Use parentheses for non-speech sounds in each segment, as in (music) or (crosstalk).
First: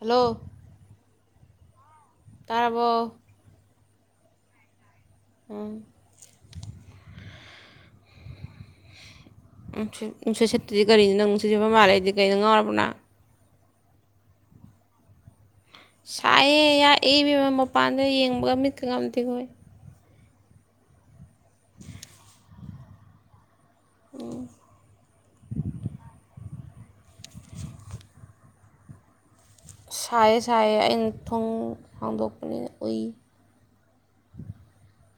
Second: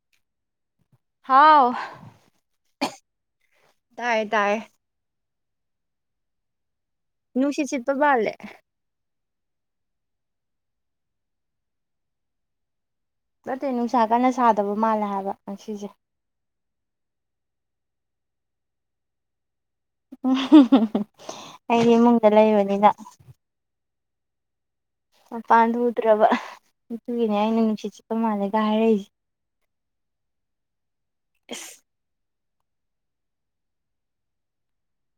hello ꯍꯥꯎ ꯇꯥꯔꯕꯣ ꯇꯥꯏ ꯇꯥꯏꯌꯦ ꯎꯝ ꯨꯁꯤꯁꯤꯄ ꯄꯥꯂꯦ ꯅꯨꯡꯁꯣꯏꯠ ꯁꯦꯠꯇꯗꯤ ꯀꯔꯤꯅꯤꯣ ꯅꯪ ꯅꯨꯡꯠ ꯁꯠꯄ ꯃꯥꯜꯂꯦꯗꯤ ꯀꯔꯤꯩꯅꯣ ꯉꯥꯎꯔꯕꯅꯣ ꯅꯠꯇꯦ ꯅꯨꯡꯁꯥ ꯀꯟꯅ ꯁꯥꯗꯕ ꯃꯥꯜꯂꯦ ꯍꯥꯏꯕ ꯉꯁꯤꯁꯦ ꯁꯥꯏꯑꯦ ꯌꯥ ꯏꯕꯃ ꯃꯄꯥꯟꯗ ꯌꯦꯡꯕꯒ ꯃꯤꯠꯀꯀ ꯊꯤꯈꯣꯏ ꯎꯝ ꯑꯩꯗꯤ ꯏꯃꯨꯡꯗ ꯂꯩꯕꯅꯤꯅ ꯃꯄꯥꯟ ꯊꯣꯛ ꯎꯗ꯭ꯔꯕ ꯑꯗꯨꯒꯤꯅꯦ ꯑꯩꯅ ꯅꯨꯡꯁꯤꯠ ꯆꯤꯠꯄ ꯃꯥꯜꯂꯦꯒ ꯍꯥꯏꯔꯛꯏꯁꯦ ꯁꯥꯏꯌꯦ ꯁꯥꯏꯌꯦ ꯑꯩꯅ ꯊꯨꯝ ꯑꯁ ꯍꯥꯡꯗꯣꯛꯄꯅꯤꯅ ꯎꯏ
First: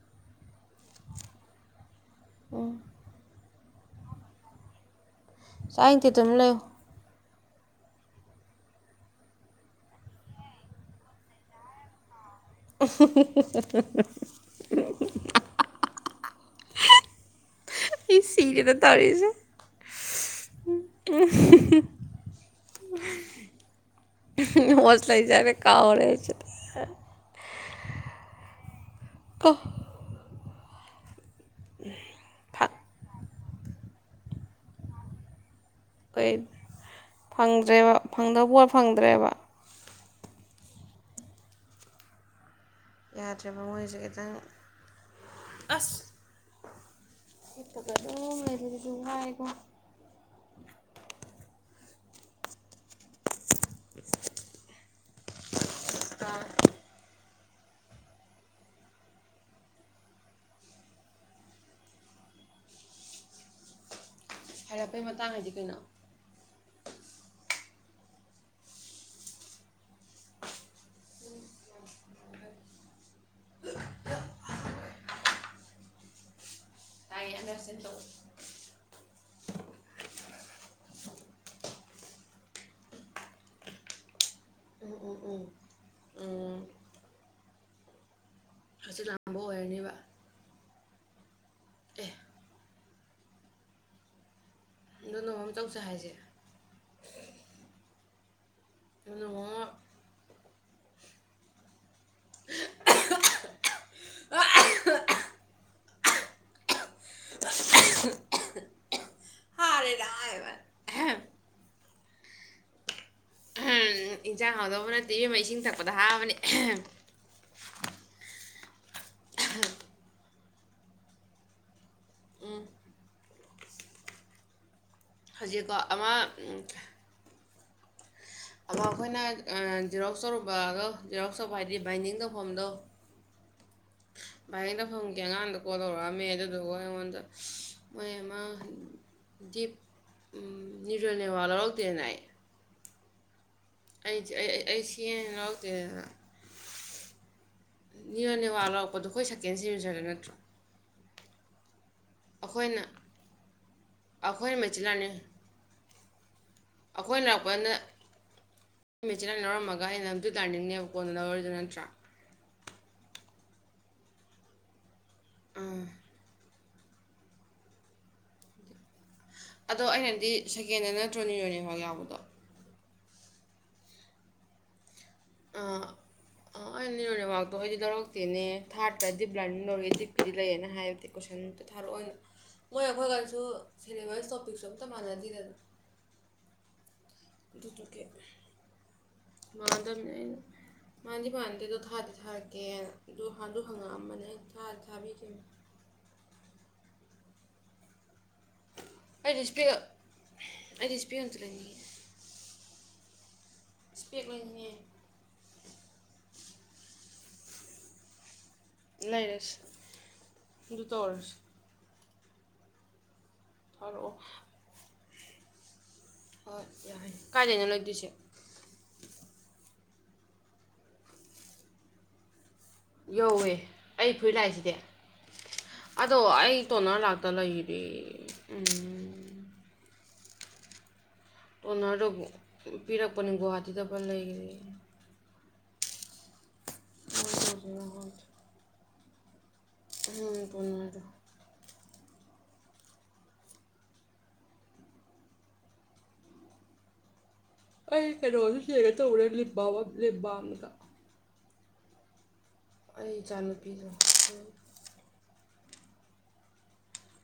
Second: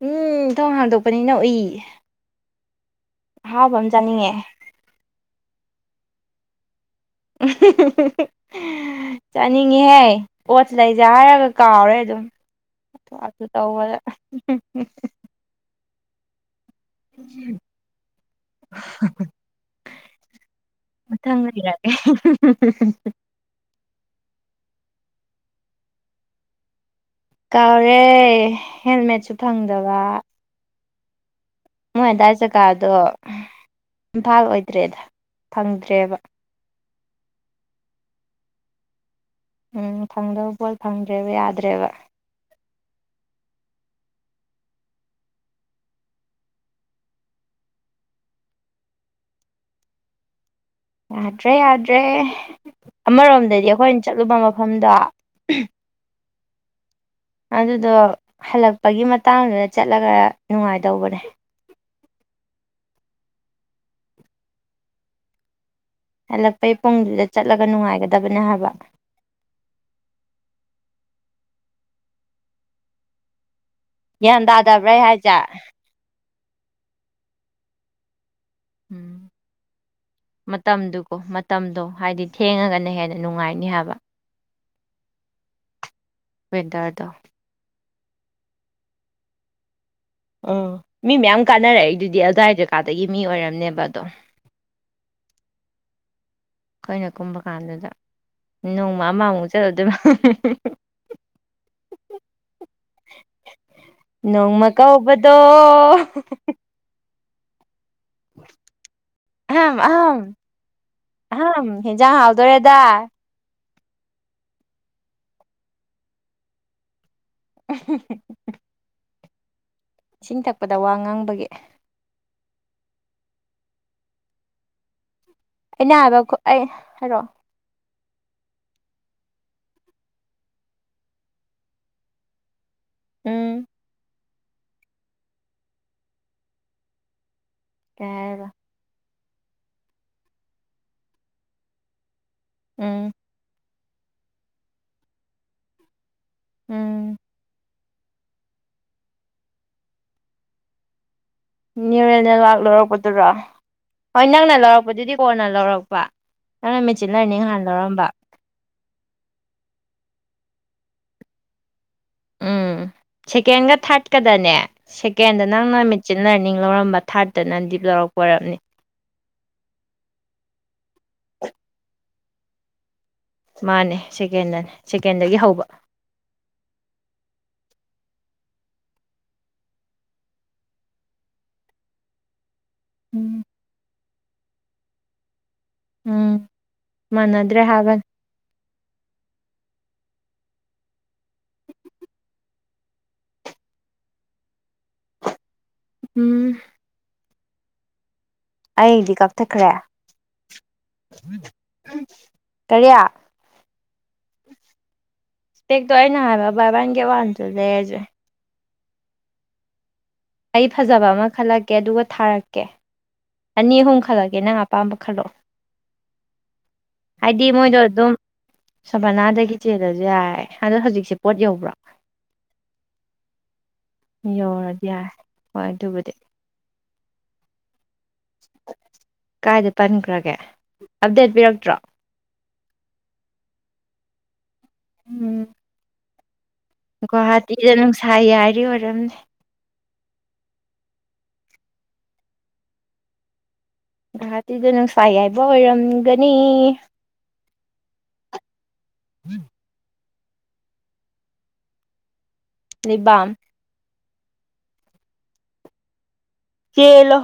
ꯎꯝ ꯊꯣꯡ ꯍꯥꯡꯗꯣꯛꯄꯅꯤꯅ ꯎꯏ ꯎꯝ ꯑꯍꯥꯎꯕ ꯑꯃ ꯆꯥꯅꯤꯡꯉꯦ ꯁꯗꯤ ꯑꯗꯨꯝ ꯂꯩꯎ ꯎ (unintelligible) ꯆꯥꯅꯤꯡꯉꯤꯍꯦ ꯑꯣꯠ ꯂꯩꯁꯦ ꯍꯥꯏꯔꯒ ꯀꯥꯎꯔꯦ ꯑꯗꯨꯝ ꯁꯨ ꯇꯧ ꯍꯥꯏ ꯁꯤꯔꯦꯗ ꯇꯥꯔꯁꯦ ꯃꯊꯪ ꯌꯥꯔꯦ ꯂꯩꯖꯔꯦ ꯀꯥꯥꯎꯔꯦ ꯆ ꯀꯥꯎꯔꯦ ꯍꯦꯜꯃꯦꯠꯁꯨ ꯀꯣ ꯐꯪꯗꯕ ꯃꯣꯏ ꯑꯗꯨꯗꯥꯏ ꯐꯪ ꯖꯒꯥꯗꯣ ꯏꯝꯐꯥꯜ ꯑꯣꯏꯗ꯭ꯔꯦꯗ ꯐꯪꯗ꯭ꯔꯦꯕ ꯀꯩ ꯐꯪꯗ꯭ꯔꯦꯕ ꯐꯪꯗꯕ ꯐꯪꯗ꯭ꯔꯦꯕ ꯎꯝ ꯐꯪꯗꯕ ꯄꯣꯠ ꯐꯪꯗ꯭ꯔꯦꯕ ꯌꯥꯗ꯭ꯔꯦꯕ ꯌꯥꯗ꯭ꯔꯕ ꯃꯣꯏꯁꯦ ꯈꯤꯇꯪ ꯑꯁ ꯍꯤꯞꯄꯒꯥ ꯑꯗꯨꯝ ꯂꯩꯕꯥꯖꯦꯖꯨ ꯋꯥꯏꯗ ꯌꯥꯗ꯭ꯔꯦ ꯌꯥꯗ꯭ꯔꯦ ꯑꯃꯔꯣꯝꯗꯗꯤ ꯑꯩꯈꯣꯏꯅ ꯆꯠꯂꯨꯕ ꯃꯐꯝꯗꯣ ꯀꯥ ꯑꯗꯨꯗꯣ ꯍꯜꯂꯛꯄꯒꯤ ꯃꯇꯥꯡꯗꯨꯗ ꯆꯠꯂꯒ ꯅꯨꯡꯉꯥꯏꯗꯧꯕꯅꯦ ꯍꯥꯏꯔꯛꯄꯩ ꯃꯇꯥꯡ ꯍꯥꯏꯗꯤ ꯀꯩꯅꯣ ꯍꯜꯂꯛꯄꯩ ꯄꯨꯡꯗꯨꯗ ꯆꯠꯂꯒ ꯅꯨꯡꯉꯥꯏꯒꯗꯕꯅꯦ ꯍꯥꯏꯕ (unintelligible) ꯒ꯭ꯌꯥꯟ ꯇꯥꯗꯕ꯭ꯔꯥ ꯍꯥꯏꯁꯦ ꯇꯥꯏꯌꯦ ꯑꯅꯁꯤ ꯇꯧ ꯎꯝ ꯃꯇꯝꯗꯨꯀꯣ ꯃꯇꯝꯗꯣ ꯍꯥꯏꯗꯤ ꯊꯦꯡꯉꯒꯅ ꯍꯦꯟꯅ ꯅꯨꯡꯉꯥꯏꯅꯤ ꯍꯥꯏꯕ ꯎꯝ ꯎꯝ ꯎꯝ ꯋꯤꯟꯗꯔꯗ ꯑꯁꯤ ꯂꯥꯡꯝꯕ ꯑꯣꯏꯔꯅꯦꯕ ꯑꯣ ꯃꯤ ꯃꯌꯥꯝ ꯀꯥꯟꯅꯔꯛꯑꯏꯗꯨꯗꯤ ꯑꯜꯗꯥ ꯍꯗꯀꯥꯗꯒꯤ ꯃꯤ ꯑꯣꯏꯔꯝꯅꯦꯕ ꯑꯗꯣ ꯅ ꯅꯣꯡꯃꯝ ꯇꯧꯁꯦ ꯍꯥꯏꯁꯦ ꯑꯩꯈꯣꯏꯅ ꯀꯨꯝꯕ ꯀꯥꯟꯗꯨꯗ ꯅꯣꯡꯃ ꯑꯗꯣ ꯑꯃꯃꯨꯛ ꯑꯃ ꯆꯠꯂꯨꯗꯣꯏꯕ ꯅꯣꯡꯃ ꯀꯧꯕꯗꯣ ꯑꯝ ꯍꯥꯔꯦꯗ ꯑꯍꯝ ꯍꯥꯏꯕ ꯑꯝ ꯍꯦꯟꯖꯥꯡ ꯍꯥꯎꯗꯣꯔꯦꯗ ꯏꯟꯁꯥꯡ ꯍꯥꯎꯗꯧꯕ ꯅꯠꯇꯦ ꯌ ꯃꯩ ꯏꯁꯤꯡ ꯊꯛꯄꯗ ꯍꯥꯞꯕꯅꯦ (unintelligible) ꯏꯁꯤꯡ ꯊꯛꯄꯗ ꯋꯥ ꯉꯥꯡꯕꯒꯤ ꯍꯧꯖꯤꯛꯀꯣ ꯑꯩꯅ ꯑꯃ ꯍꯥꯏꯕ ꯑꯩ ꯍꯥꯏꯔꯛꯑꯣ ꯑꯗꯣ ꯑꯩꯈꯣꯏꯅ ꯖꯔꯣꯛ ꯆꯧꯔꯨꯕꯗꯣ ꯖꯤꯔꯣꯛ ꯆꯕ ꯍꯥꯏꯕꯗꯤ ꯕꯥꯏꯟꯗꯤꯡ ꯇꯧꯐꯝꯗꯣ ꯎꯝ ꯚꯥꯏ ꯑꯗ ꯐꯪꯒꯦ ꯑꯉꯥꯡꯗ ꯀꯣꯜ ꯇꯧꯔꯛꯑꯝꯃꯦ ꯑꯗꯨꯗꯨꯒ ꯑꯩꯉꯣꯟꯗ ꯀꯩ ꯃꯌꯦ ꯑꯃ ꯍꯥꯏꯔꯕ ꯗꯤꯞ ꯅꯤꯔꯅꯦꯋꯥ ꯂꯧꯔꯛꯇꯦꯅ ꯑꯩ ꯎꯝ ꯑꯩꯗꯤ ꯑꯩ ꯑꯩ ꯁꯤ ꯂꯧꯗꯦꯗꯅ ꯎꯝ ꯔꯣ ꯅꯅꯤꯋꯥ ꯂꯧꯔꯛꯄꯗꯣ ꯑꯩꯈꯣꯏ ꯁꯦꯀꯦꯟ ꯁꯤꯖꯔꯦ ꯅꯠꯇ꯭ꯔꯣ ꯅ꯭ꯌꯨꯔꯦꯜꯅꯦꯜꯋꯥꯛ ꯑꯩꯈꯣꯏꯅ ꯂꯧꯔꯛꯄꯗꯨꯔꯣ ꯍꯣꯏ ꯅꯪꯅ ꯑꯩꯈꯣꯏꯅ ꯃꯦꯆꯤꯟ ꯂꯧꯔꯛꯄꯗꯨꯗꯤ ꯂꯥꯔꯅꯤꯡ ꯀꯣꯟꯅ ꯂꯧꯔꯛꯄ ꯅꯅ ꯃꯦꯆꯤꯟ ꯂꯩꯔꯅꯤ ꯍꯥꯟꯅ ꯂꯧꯔꯝꯕ ꯃꯦꯆꯤꯟꯅꯥ ꯂꯧꯔꯝꯃꯒ ꯑꯩꯅ ꯑꯝꯇꯨ ꯇꯥꯔꯅꯤꯡꯅꯦꯕ ꯀꯣꯟꯅ ꯂꯧꯔꯔꯤꯗꯨꯣ ꯅꯠꯇ꯭ꯔꯥ ꯎꯝ ꯁꯦꯀꯦꯟꯒ ꯊꯥꯔꯠꯀꯗꯅꯦ ꯁꯦꯀꯦꯟꯗ ꯅꯪꯅ ꯑꯥ ꯃꯤꯠꯆꯤ ꯂꯔꯅꯤꯡ ꯂꯧꯔꯝꯕ ꯊꯥꯔꯠꯇ ꯅꯪ ꯗꯤꯞ ꯂꯧꯔꯛꯄ ꯋꯥꯔꯞꯅꯤ ꯑꯗꯣ ꯑꯩꯅꯗꯤ ꯁꯦꯀꯦꯟꯗ ꯅꯠꯇ꯭ꯔꯣ ꯅ꯭ꯌꯨꯔꯣ ꯅꯦꯠꯋꯥꯛ ꯌꯥꯎꯕꯗꯣ ꯃꯥꯅꯦ ꯁꯦꯀꯦꯟꯗꯅꯦ ꯁꯦꯀꯦꯟꯗꯒꯤ ꯍꯧꯕ ꯑꯥ ꯑ ꯅꯤꯔꯣꯅꯦꯋꯥꯛꯇꯣ ꯑꯩꯗꯤ ꯇꯧꯔꯛꯇꯦꯅꯦ ꯊꯥꯔꯠꯇ꯭ꯔ ꯗꯤꯞ ꯂꯥꯔꯅꯤꯡ ꯂꯧꯔꯦ ꯗꯤꯞꯀꯤꯤꯗꯤ ꯂꯩꯌꯦꯦꯅ ꯍꯥꯏꯕꯗꯤ ꯀꯣꯏꯁꯟꯗꯨ ꯊꯥꯔꯛꯑꯣꯏ ꯎꯝ ꯈꯦꯂꯚ ꯇꯄꯤꯛꯁꯨꯝꯇ ꯃꯥꯥꯟꯅꯗꯤꯅꯅ ꯎꯝ ꯃꯅꯤꯗ꯭ꯔꯦ ꯍꯥꯏꯅꯤ ꯃꯥꯗꯝ ꯃꯥꯗꯤ ꯃꯥꯟꯗꯦ ꯑꯗꯨꯣ ꯊꯥꯗꯤ ꯊꯥꯔꯀꯦ ꯑꯗꯨ ꯍꯥꯟꯗ ꯍꯪꯉꯛꯑꯝꯕꯅꯦ ꯊꯥꯗ ꯊꯥꯕꯤꯈꯤꯕ ꯎꯝ ꯑꯩꯗꯤ ꯀꯛꯊꯈ꯭ꯔꯦ ꯑꯩꯗꯤ ꯏꯁꯄꯦꯛ ꯑꯩꯗꯤ ꯏꯁꯄꯦꯛ ꯑꯝꯇ ꯂꯩꯅꯤꯡꯉꯦ ꯀꯔꯤ ꯏꯁꯄꯦꯛ ꯂꯩꯅꯤꯡꯉꯦ ꯇꯏ ꯍꯔꯕꯥꯕꯥꯅꯤ ꯀꯦ ꯋꯥꯅꯤꯁꯤ ꯂꯩꯦꯖꯦ ꯂꯩꯔꯁꯨ ꯑꯩ ꯐꯖꯕ ꯑꯃ ꯈꯜꯂꯛꯀꯦ ꯑꯗꯨꯒ ꯊꯥꯔꯛꯀꯦ ꯑꯅꯤ ꯑꯍꯨꯝ ꯊꯥꯔꯛꯑꯣ ꯈꯜꯂꯛꯀꯦ ꯅꯪ ꯑꯄꯥꯝꯕ ꯈꯜꯂꯣ ꯍꯣꯏ ꯌꯥꯏ ꯍꯥꯏꯗꯤ ꯀꯥꯏꯗꯩꯅꯣ ꯃꯣꯏꯗꯣ ꯂꯩꯗꯣꯏꯁꯦ ꯑꯗꯨꯝ ꯁꯕꯅꯥꯗꯒꯤ ꯆꯦꯜꯗꯁꯨ ꯌꯥꯏ ꯑꯗꯣ ꯍꯧꯖꯤꯛꯁꯦ ꯄꯣꯠ ꯌꯧꯕ꯭ꯔꯥ ꯌꯧꯋꯦ ꯑꯩ ꯐꯨꯔꯤꯠ ꯂꯥꯛꯏꯁꯤꯗꯤ ꯌꯥꯔꯦ ꯍꯣꯏ ꯑꯗꯨꯕꯨꯗꯤ ꯑꯗꯣ ꯑꯩ ꯇꯣꯅꯔ ꯂꯥꯛꯇ ꯂꯩꯔꯦ ꯎꯝ ꯀꯥꯏꯗ ꯄꯟꯈ꯭ꯔꯒꯦ ꯑꯞꯗꯦꯠ ꯄꯤꯔꯛꯇ꯭ꯔꯣ ꯄꯤꯔꯛꯄꯅꯤ ꯒꯨꯍꯥꯇꯤꯗ ꯄꯜ ꯂꯩꯈ꯭ꯔꯦ ꯎꯝ ꯒꯨꯍꯥꯇꯤꯗ ꯀꯃꯥꯏꯅ ꯇꯧꯗꯣꯏꯅꯣ ꯅꯨꯡꯁꯥ ꯌꯥꯏꯔꯤ ꯑꯣꯏꯔꯝꯅꯤ ꯎꯝ ꯒꯨꯋꯥꯍꯥꯇꯤꯗ ꯅꯨꯡꯁꯥꯏ ꯌꯥꯏꯕ ꯑꯣꯏꯔꯝꯒꯅꯤ ꯑꯩ ꯀꯩꯅꯣꯁꯨ ꯆꯔꯦ ꯇꯧꯔꯦ ꯂꯤꯞ ꯑꯃꯒ ꯑꯩ ꯂꯩꯕꯥꯝ ꯏꯆꯥ ꯅꯨꯨꯄꯤꯁꯨ ꯆꯦꯜꯂꯣ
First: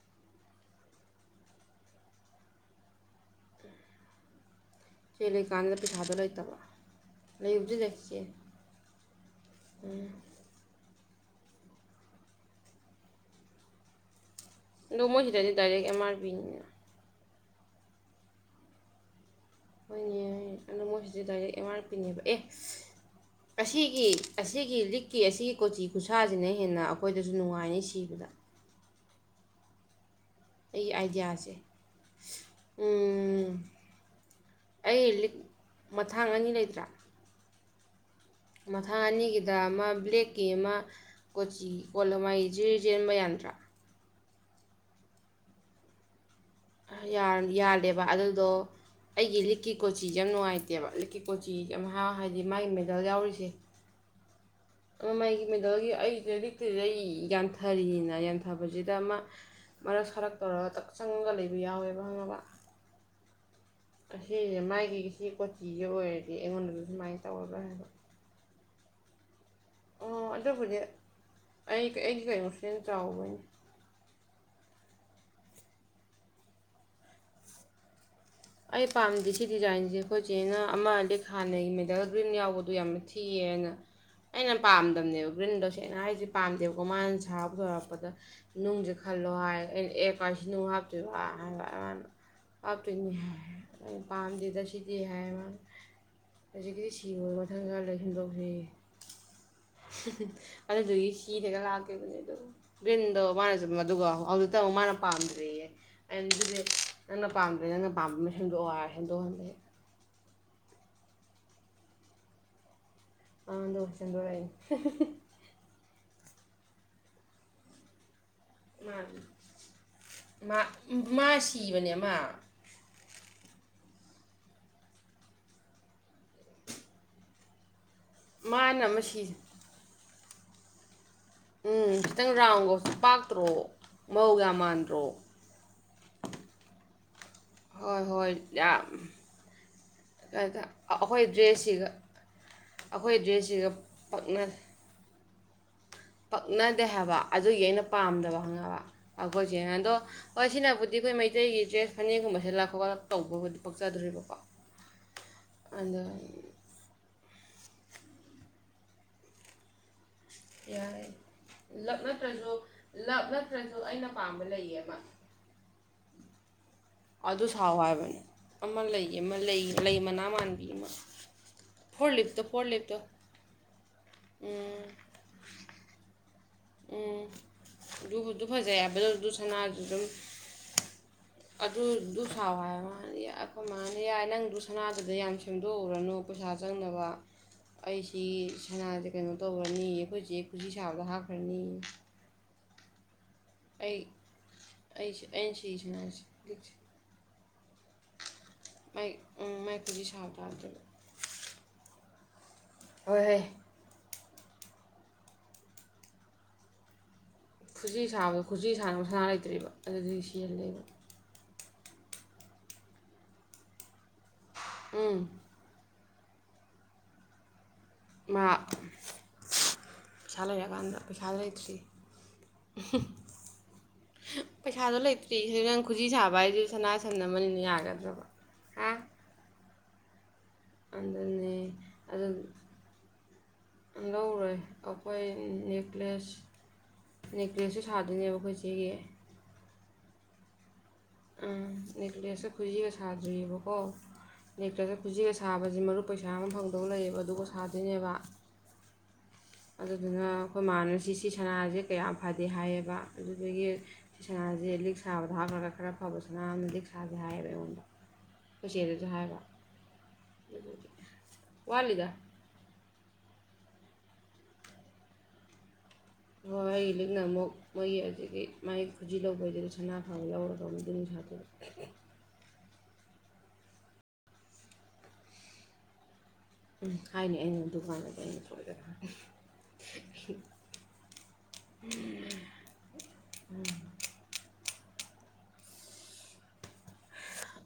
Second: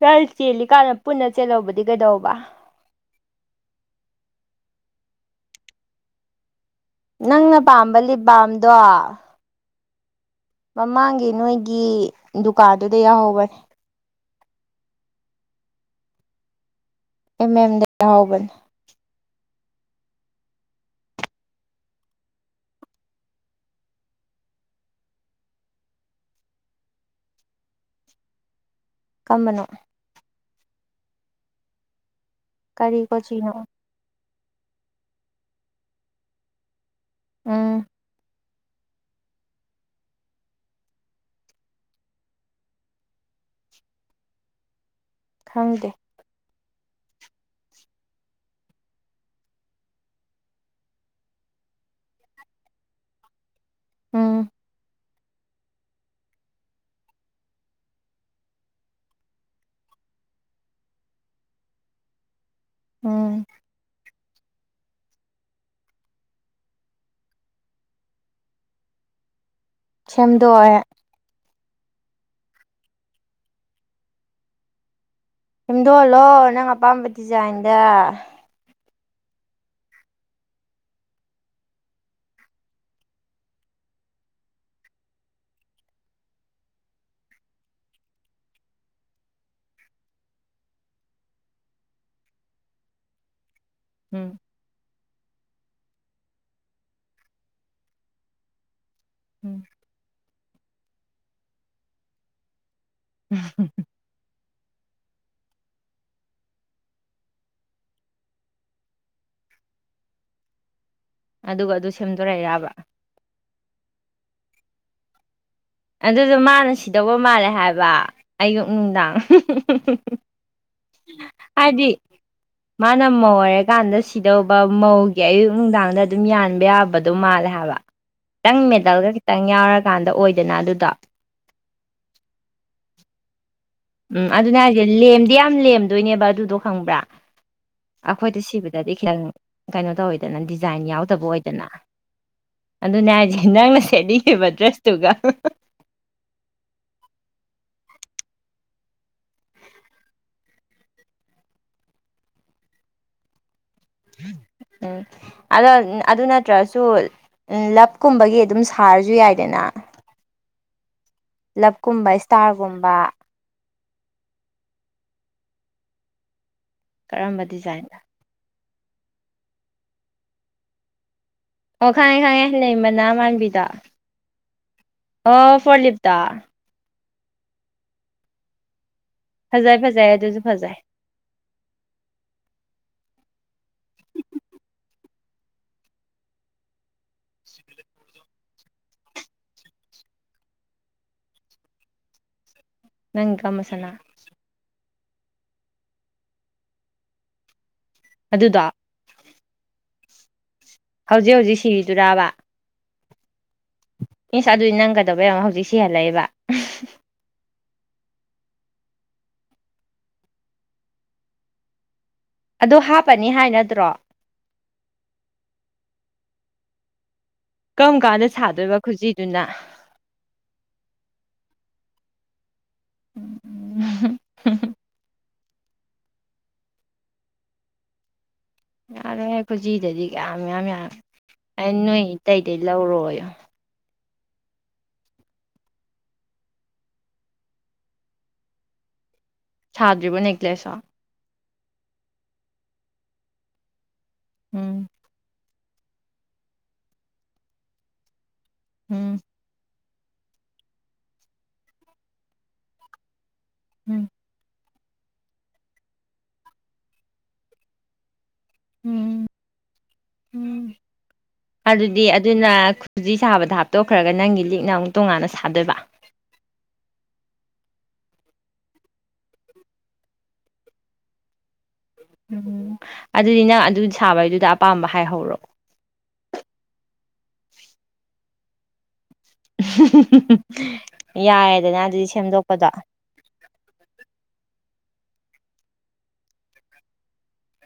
ꯈꯔ ꯆꯦꯜꯂꯤꯀꯥꯟꯅ ꯄꯨꯟꯅ ꯆꯦꯜꯍꯧꯕꯗꯤ ꯀꯩꯗꯧꯕ ꯆꯦꯜꯂꯤꯀꯥꯟꯗꯨꯗ ꯄꯩꯊꯥꯗꯣ ꯂꯩꯇꯕ ꯅꯪꯅ ꯂꯩꯕꯨꯗꯤ ꯂꯩ ꯄꯥꯝꯕ ꯆꯦ ꯂꯤꯞꯕꯥꯝꯗꯣ ꯃꯃꯥꯡꯒꯤ ꯅꯣꯏꯒꯤ ꯗꯨꯀꯥꯟꯗꯨꯗ ꯌꯥꯎꯍꯧꯕꯅꯦ ꯑꯗꯨꯗ ꯃꯣꯖ ꯂꯩ ꯗꯥꯔꯦ ꯑꯦꯕꯤꯅ ꯑꯦꯝ ꯑꯦꯝꯗ ꯍꯥꯎꯕꯅꯦ ꯍꯣꯏꯅꯦ ꯑꯗꯣ ꯃꯣꯏꯁꯤꯗꯤ ꯗꯥꯏꯔꯦꯛ ꯑꯦꯝ ꯑꯥꯔ ꯄꯤꯅꯦꯕ ꯑꯦ ꯑꯁꯤꯒꯤ ꯑꯁꯤꯒꯤ ꯂꯤꯛꯀꯤ ꯑꯁꯤꯒꯤ ꯀꯣꯆꯤ ꯈꯨꯠꯁꯥꯁꯤꯅ ꯍꯦꯟꯅ ꯑꯩꯈꯣꯏꯗꯁꯨ ꯅꯨꯡꯉꯥꯏꯅꯤ ꯁꯤꯕꯗ ꯀꯝꯕꯅꯣ ꯑꯩꯒꯤ ꯑꯥꯏꯗꯤꯌꯥꯁꯦ ꯀꯔꯤ ꯀꯣꯆꯤꯅꯣ ꯑꯩ ꯂꯤꯛ ꯃꯊꯥꯡ ꯑꯅꯤ ꯂꯩꯇꯔꯥ ꯑꯥ ꯃꯊꯪ ꯑꯅꯤꯒꯤꯗ ꯑꯃ ꯕ꯭ꯂꯦꯛꯀꯤ ꯑꯃ ꯀꯣꯆꯤ ꯀꯣ ꯃꯒꯤ ꯖꯤꯔꯤ ꯆꯦꯟꯕ ꯌꯥꯗ ꯀ꯭ꯔꯥ ꯈꯪꯗꯦ ꯌꯥꯗꯦꯕ ꯑꯗꯨꯗꯣ ꯑꯩꯒꯤ ꯂꯤꯛꯀꯤ ꯀꯣꯆꯤꯁꯦ ꯌꯥꯝ ꯅꯨꯡꯉꯥꯏꯇꯦꯕ ꯂꯤꯛꯀꯤ ꯀꯣꯆꯤ ꯌꯥꯝ ꯍꯥꯏ ꯍꯥꯏꯗꯤ ꯃꯥꯒꯤ ꯃꯦꯗꯜ ꯌꯥꯎꯔꯤꯁꯦ ꯎꯝ ꯃꯥꯒꯤ ꯃꯦꯗꯜꯒꯤ ꯑꯩ ꯂꯤꯛꯇꯨꯗꯩ ꯌꯥꯟꯊꯔꯤꯑꯅ ꯌꯥꯟꯊꯕꯁꯤꯗ ꯑꯃ ꯃꯔꯛ ꯁꯔꯛ ꯇꯧꯔꯒ ꯆꯪꯉꯒ ꯂꯩꯕ ꯌꯥꯎꯋꯦꯕꯪꯉꯕ ꯎꯝ ꯑꯁꯤꯁꯦ ꯃꯥꯒꯤ ꯁꯤ ꯀꯣꯆꯤꯁꯦ ꯑꯣꯏꯔꯗꯤ ꯑꯩꯉꯣꯟꯗꯁꯨ ꯁꯨꯃꯥꯏꯅ ꯇꯧꯔꯕ꯭ꯔꯥ ꯍꯥꯏꯕ ꯑꯣ ꯑꯗꯨꯕꯨꯗꯤ ꯁꯦꯝꯗꯣꯛ ꯑꯩ ꯑꯩ ꯀꯦꯟ ꯆꯥꯎꯥꯎ ꯅꯤ ꯁꯦꯝꯗꯣꯛꯍꯜꯂꯣ ꯅꯪ ꯑꯄꯥꯝꯕ ꯗꯤꯖꯥꯏꯟꯗ ꯑꯩ ꯄꯥꯝꯗꯦ ꯁꯤ ꯗꯤꯖꯥꯏꯟꯁꯦ ꯑꯩꯈꯣꯏꯁꯦꯅ ꯑꯃ ꯑ ꯂꯤꯛ ꯍꯥꯟꯅꯒꯤ ꯃꯦꯗꯜ ꯒ꯭ꯔꯤꯟ ꯌꯥꯎꯕꯗꯣ ꯌꯥꯝꯅ ꯊꯤꯌꯦꯅ ꯑꯩꯅ ꯄꯥꯝꯗꯕꯅꯦꯕ ꯒ꯭ꯔꯤꯟꯗꯣ ꯁꯦꯡꯅ ꯍꯥꯏꯔꯤꯁꯦ ꯄꯥꯝꯗꯦꯕꯀꯣ ꯃꯥꯅ ꯁꯥꯕ ꯊꯣꯔꯛꯄꯗ ꯅꯨꯡꯁꯦ ꯈꯔ ꯈꯜꯂꯣ ꯍꯥꯏꯩꯅ ꯑꯦ ꯀꯔꯁꯤꯅꯅꯨꯡ ꯍꯥꯞꯇꯣꯏꯕ ꯍꯥꯞꯇꯣꯏꯅꯤ ꯍꯥꯏ ꯎꯝ ꯄꯥꯝꯗꯦꯗꯁꯤ ꯍꯥꯏ ꯑꯃ ꯍꯧꯖꯤꯛꯀꯤꯗꯤ ꯁꯤꯕ ꯃꯊꯪ ꯈꯔ ꯂꯩꯁꯤꯟꯗꯣꯛꯁꯤꯌꯦ ꯎꯝ ꯑꯗꯨꯗꯨꯒꯤ ꯍꯤ ꯍꯦꯛꯒ ꯂꯥꯛꯀꯈꯤꯕꯅꯦ ꯑꯗꯨ ꯒ꯭ꯔꯤꯟꯗꯣ ꯃꯥꯅꯁꯨ ꯑꯗꯨꯒꯗꯨ ꯃꯥꯅ ꯄꯝꯗꯔ꯭ꯦꯌꯦ ꯄꯝꯝꯕ ꯍꯤꯟꯗꯨ ꯍꯤꯟꯗꯨ ꯍ ꯑꯗꯨꯒ ꯑꯗꯨ ꯁꯦꯝꯗꯣꯔꯛ ꯑꯦꯔꯥꯕ ꯑ ꯗꯣꯁ ꯆꯗꯔꯏ ꯑꯗꯨꯗꯣ ꯃꯥꯅ ꯁꯤꯗꯧꯕ ꯃꯥꯜꯂꯦ ꯍꯥꯏꯕ ꯑꯌꯨꯛ ꯅꯨꯡꯗꯥꯡ ꯃꯥ ꯃꯥ ꯑꯗꯤ ꯁꯤꯕꯅꯦ ꯃꯥ ꯃꯥꯅꯃ ꯋꯥꯔ ꯀꯥꯟꯗ ꯁꯤꯗꯧꯕ ꯃꯧꯒꯤ ꯑꯌꯨꯛ ꯅꯨꯡꯗꯥꯡꯗ ꯑꯗꯨꯝ ꯌꯥꯟꯕ ꯌꯥꯕꯗꯣ ꯃꯥꯜꯂꯦ ꯍꯥꯏꯕ ꯈꯤꯇꯪ ꯃꯥꯅ ꯑꯃ ꯃꯦꯗꯜꯒ ꯁꯤꯁꯦ ꯈꯤꯇꯪ ꯌꯥꯎꯔꯀꯥꯟꯗ ꯑꯣꯏꯗꯅ ꯑꯗꯨꯗ ꯎꯝ ꯈꯤꯇꯪ ꯔꯥꯎꯟꯒ ꯄꯥꯛꯇ꯭ꯔꯣ ꯎꯝ ꯃꯧ ꯌꯥꯝ ꯑꯗꯨꯅ ꯍꯥꯏꯁꯦ ꯃꯥꯟꯗ꯭ꯔꯣ ꯂꯦꯝꯗꯤ ꯌꯥꯝ ꯂꯦꯝꯗꯣꯏꯅꯦꯕ ꯑꯗꯨꯗꯣ ꯈꯪꯕ꯭ꯔꯥ ꯍꯣꯏ ꯍꯣꯏ ꯑꯩꯈꯣꯏꯗꯤ ꯌꯥꯝ ꯁꯤꯕꯗꯗꯤ ꯈꯤꯇꯪ ꯀꯩꯅꯣ ꯇꯧꯋꯤꯗꯅ ꯗꯤꯖꯥꯏꯟ ꯌꯥꯎꯗꯕ ꯑꯩꯈꯣꯏ ꯑꯣꯏꯗꯅ ꯗ꯭ꯔꯦꯁꯁꯤꯒ ꯑꯗꯨꯅꯦ ꯑꯩꯈꯣꯏ ꯍꯥꯏꯁꯦ ꯗ꯭ꯔꯦꯁꯁꯤꯒ ꯅꯪꯅ ꯄꯛꯅ ꯁꯦꯠꯅꯤꯡꯉꯦꯕ ꯗ꯭ꯔꯦꯁꯇꯨꯒ ꯄꯛꯅꯗꯦ ꯍꯥꯏꯕ ꯑꯗꯨꯒꯤ ꯑꯩꯅ ꯄꯥꯝꯗꯕ ꯈꯪꯉꯕ ꯑꯩꯈꯣꯏꯁ ꯑꯗꯣ ꯍ ꯁꯤꯅꯕꯨꯗꯤ ꯑꯩꯈꯣꯏ ꯃꯩꯇꯩꯒꯤ ꯗ꯭ꯔꯦꯁ ꯐꯅꯦꯛꯒꯨꯝꯕꯁꯦ ꯂꯥꯛ ꯈꯣꯠꯂ ꯇꯧꯕꯕꯨꯗꯤ ꯄꯛꯆꯗꯣꯔꯤꯕꯀꯣ ꯎꯝ ꯑꯗ ꯑꯗꯣ ꯑꯗꯨ ꯅꯠꯇ꯭ꯔꯁꯨ ꯀꯨꯝꯕꯒꯤ ꯑꯗꯨꯝ ꯁꯥꯔꯁꯨ ꯌꯥꯏꯗꯅ ꯌꯥꯔ ꯂꯞꯀꯨꯝꯕ ꯏꯁꯇꯥꯔꯒꯨꯝꯕ ꯑ ꯑꯩꯅ ꯄꯥꯝꯕ ꯂꯩꯌꯦꯕ ꯀꯔꯝꯕ ꯑꯗꯨ ꯁꯥꯎ ꯗꯤꯖꯥꯏꯟꯗ ꯍꯥꯏꯕꯅꯦ ꯑꯃ ꯂꯩ ꯑꯃ ꯂꯩ ꯂꯩ ꯃꯅꯥ ꯃꯥꯟꯕꯤ ꯑꯃ ꯑꯣ ꯐꯣꯔ ꯈꯪꯉꯦ ꯂꯤꯞꯇꯣ ꯈꯪꯉꯦ ꯐꯣꯔ ꯂꯩ ꯂꯤꯞꯇꯣ ꯃꯅꯥ ꯃꯥꯟꯕꯤꯗ ꯎꯝ ꯑ ꯐꯔꯂꯤꯞꯇ ꯎꯝ ꯑꯗꯨꯗꯨ ꯐꯖꯩ ꯍꯥꯏꯕꯗꯣ ꯑꯗꯨ ꯁꯅꯥꯗꯨ ꯐꯖꯩ ꯑꯗꯨꯝ ꯐꯖꯩ ꯑꯗꯨꯁꯨ ꯐꯖꯩ ꯑꯗꯨꯗꯨ ꯁꯥꯎ ꯍꯥꯏ ꯃꯥꯅꯤ ꯑꯩꯈꯣꯏ ꯃꯥꯅꯤ ꯌꯥꯏ ꯅꯪ ꯁꯅꯥꯗ ꯑꯗ ꯌꯥꯝ ꯁꯦꯝꯗꯣꯛꯎꯔꯅꯨ ꯄꯩꯁꯥ ꯆꯪꯅꯕ ꯑꯩꯁꯤ ꯁꯅꯥꯁꯦ ꯀꯩꯅꯣ ꯇꯧꯈꯅꯤ ꯑꯩꯈꯣꯏꯁꯦ ꯈꯨꯖꯤ ꯁꯥꯕꯗ ꯍꯥꯞꯈ꯭ꯔꯅꯤ ꯅꯪ ꯀꯒꯃꯁꯅ ꯑꯩ ꯑꯩ ꯑꯗꯨꯗ ꯃꯥꯏ ꯎꯝ ꯀꯖꯤ ꯁꯥꯥꯞꯗꯔꯗ ꯍꯧꯖꯤꯛ ꯍꯧꯖꯤꯛ ꯁꯤꯔꯤꯗꯨꯔꯥꯕ ꯑꯣꯏꯍꯣꯏ ꯏꯁꯁ ꯑꯗꯨꯗꯤ ꯅꯪ ꯀꯩꯗꯧꯕꯔꯝꯃꯣ ꯍꯧꯖꯤꯛ ꯁꯤꯍꯜꯂꯛꯦꯕ ꯈꯨꯖꯤ ꯁꯥꯕꯗꯣ ꯈꯨꯖꯤ ꯁꯥꯅꯕ ꯁꯅꯥ ꯂꯩꯇ꯭ꯔꯤꯕ ꯑꯗꯨꯗꯤ ꯁꯤꯖꯤꯟꯅꯂꯦꯕ ꯑꯗꯨ ꯍꯥꯞꯄꯅꯤ ꯍꯥꯏꯅꯗ꯭ꯔꯣ ꯎꯝ ꯀꯔꯝ ꯀꯥꯟꯗ ꯃꯥ ꯁꯥꯗꯣꯏꯔꯤꯕ ꯈꯨꯖꯤꯗꯨꯅ ꯄꯩꯁꯥ ꯂꯩꯔꯀꯥꯟꯗ ꯄꯩꯁꯥꯗꯣ ꯂꯩꯇ꯭ꯔꯤ ꯄꯩꯁꯥꯗꯣ ꯂꯩꯇꯦ ꯀ ꯅꯪ ꯈꯨꯖꯤ ꯁꯥꯕ ꯍꯥꯏꯗꯨ ꯁꯅꯥ ꯁꯟ ꯑꯃꯅꯤꯅ ꯌꯥꯒꯗ꯭ꯔꯕ ꯍꯥ ꯖꯤꯗꯗꯤ ꯀꯌꯥꯝ ꯌꯥꯝ ꯌꯥꯝ ꯑꯩ ꯑꯗꯨꯅꯦ ꯅꯣꯏ ꯑꯇꯩꯗꯒꯤ ꯂꯧꯔꯣꯏ ꯂꯧꯔꯦ ꯑꯩꯈꯣꯏ ꯅꯦꯛꯀ꯭ꯂꯦꯁ ꯅꯦꯛꯀ꯭ꯂꯦꯁꯁꯨ ꯁꯥꯗꯣꯏꯅꯦꯕ ꯑꯩꯈꯣꯏ ꯏꯆꯦꯒꯤ ꯁꯥꯗ꯭ꯔꯤꯕ ꯅꯦꯛꯀ꯭ꯂꯦꯁꯣ ꯎꯝ ꯅꯦꯛꯀꯂꯦꯁꯇ ꯈꯨꯖꯤꯒ ꯁꯥꯗ꯭ꯔꯤꯑꯕꯀꯣ ꯎꯝ ꯅꯦꯛꯀ꯭ꯂꯦꯁꯇ ꯈꯨꯖꯤꯒ ꯁꯥ ꯁꯥꯕꯁꯤ ꯃꯔꯨꯞ ꯄꯩꯁꯥ ꯑꯃ ꯐꯪꯗꯧ ꯂꯩꯌꯦꯕ ꯑꯗꯨꯒ ꯁꯥꯗꯣꯏꯅꯦꯕ ꯎꯝ ꯑꯗꯨꯗꯨꯅ ꯑꯩꯈꯣꯏ ꯃꯃꯥꯟꯅꯁꯤ ꯁꯤ ꯁꯅꯥꯁꯦ ꯀꯌꯥꯝ ꯐꯗꯦ ꯍꯥꯏꯌꯦꯕ ꯑꯗꯨꯗꯒꯤ ꯎꯝ ꯏꯁꯤꯁꯥꯁꯦ ꯂꯤꯛ ꯁꯥꯕꯗ ꯍꯥꯞꯈ꯭ꯔꯒ ꯈꯔ ꯐꯕꯁꯨꯅꯣꯟꯗꯗꯤꯛ ꯁꯥꯥꯁꯦ ꯍꯥꯏꯌꯦꯕ ꯑꯩꯉꯣꯟꯗ ꯀꯩꯆꯦꯗꯁꯨ ꯎꯝ ꯍꯥꯏꯕ ꯎꯝ ꯑꯗꯨꯗꯤ ꯋꯥꯠꯂꯤꯗ ꯑꯗꯨꯅꯖꯤ ꯁꯥꯕꯗ ꯍꯥꯞꯇꯣꯛꯈ꯭ꯔꯒ ꯅꯪꯒꯤ ꯂꯤꯛꯅ ꯑꯃꯨꯛ ꯇꯣꯉꯥꯟꯅ ꯁꯥꯗꯣꯏꯕ ꯍꯣꯏ ꯂꯤꯛꯅ ꯑꯃꯨꯛ ꯃꯣꯏꯒꯤ ꯑꯗꯨꯗꯒꯤ ꯃꯥꯏ ꯈꯨꯖꯤ ꯂꯧꯕꯩꯁꯤꯗ ꯁꯅꯥ ꯐꯕ ꯌꯥꯎꯔꯒ ꯃꯗꯨ ꯅꯤꯡꯅꯨꯡꯁ (inaudible) ꯎꯝ ꯑꯗꯨꯗꯤ ꯅꯪ ꯑꯗꯨ ꯁꯥꯕꯩꯗꯨꯗ ꯑꯄꯥꯝꯕ ꯍꯥꯏꯍꯧꯔꯣ ꯎꯝ ꯍꯥꯏꯅꯤ ꯑ ꯗꯨꯀꯥꯟꯗꯗꯤ ꯑꯩꯅ ꯊꯣꯛꯖꯔꯅꯤ ꯌꯥꯔꯦꯗꯅ ꯑꯗꯨꯗꯤ ꯁꯦꯝꯗꯣꯛꯄꯗꯣ (inaudible)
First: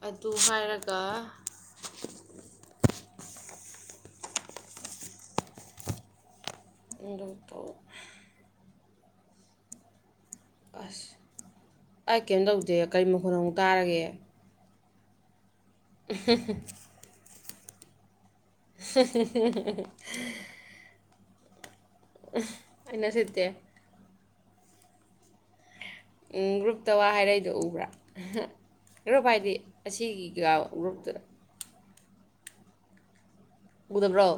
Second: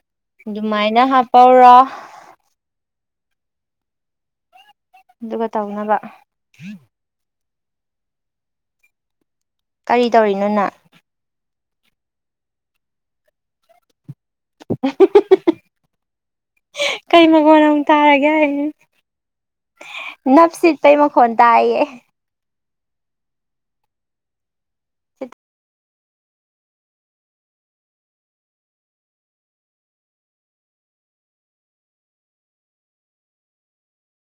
ꯑꯗꯨ ꯍꯥꯏꯔꯒ ꯑꯗꯨꯃꯥꯏꯅ ꯍꯥꯞꯄꯧꯔꯥ ꯑꯗꯨꯒ ꯇꯧꯅꯕ ꯎꯝ ꯀꯔꯤ ꯇꯧꯔꯤꯅꯣ ꯅꯪ ꯑꯁ ꯑꯩ ꯀꯔꯤꯝ ꯇꯧꯗꯦ ꯀꯔꯤ ꯃꯈꯣ ꯑꯃꯨꯛ ꯇꯥꯔꯒꯦ (unintelligible) (unintelligible) ꯃꯅꯝ ꯇꯥꯔꯒꯦ (unintelligible) ꯈꯣꯜꯇꯏꯌꯦ ꯑꯟꯅ ꯁꯦꯠꯇꯦ ꯒ꯭ꯔꯨꯞꯇ ꯋꯥ ꯍꯥꯏꯔꯩꯗꯣ ꯎꯕ꯭ꯔꯥ ꯍꯔꯣ ꯚꯥꯏꯗꯤ ꯑꯁꯤꯒꯤ ꯀ ꯒ꯭ꯔꯨꯞꯇꯨꯗ ꯎꯗꯄꯔ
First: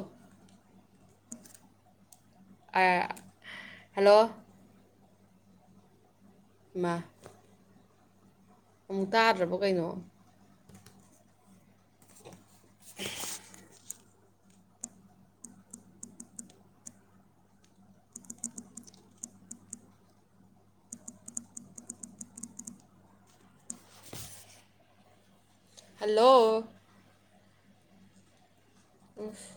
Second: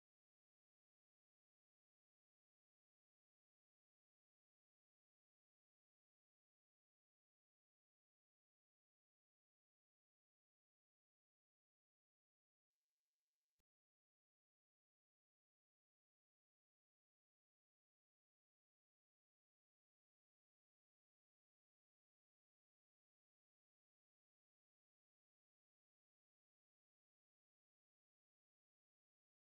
ꯍꯂꯣ (unintelligible) ꯑꯃꯨꯛ ꯇꯥꯗ꯭ꯔꯕ ꯀꯩꯅꯣ ꯍꯂꯣ ꯎꯐ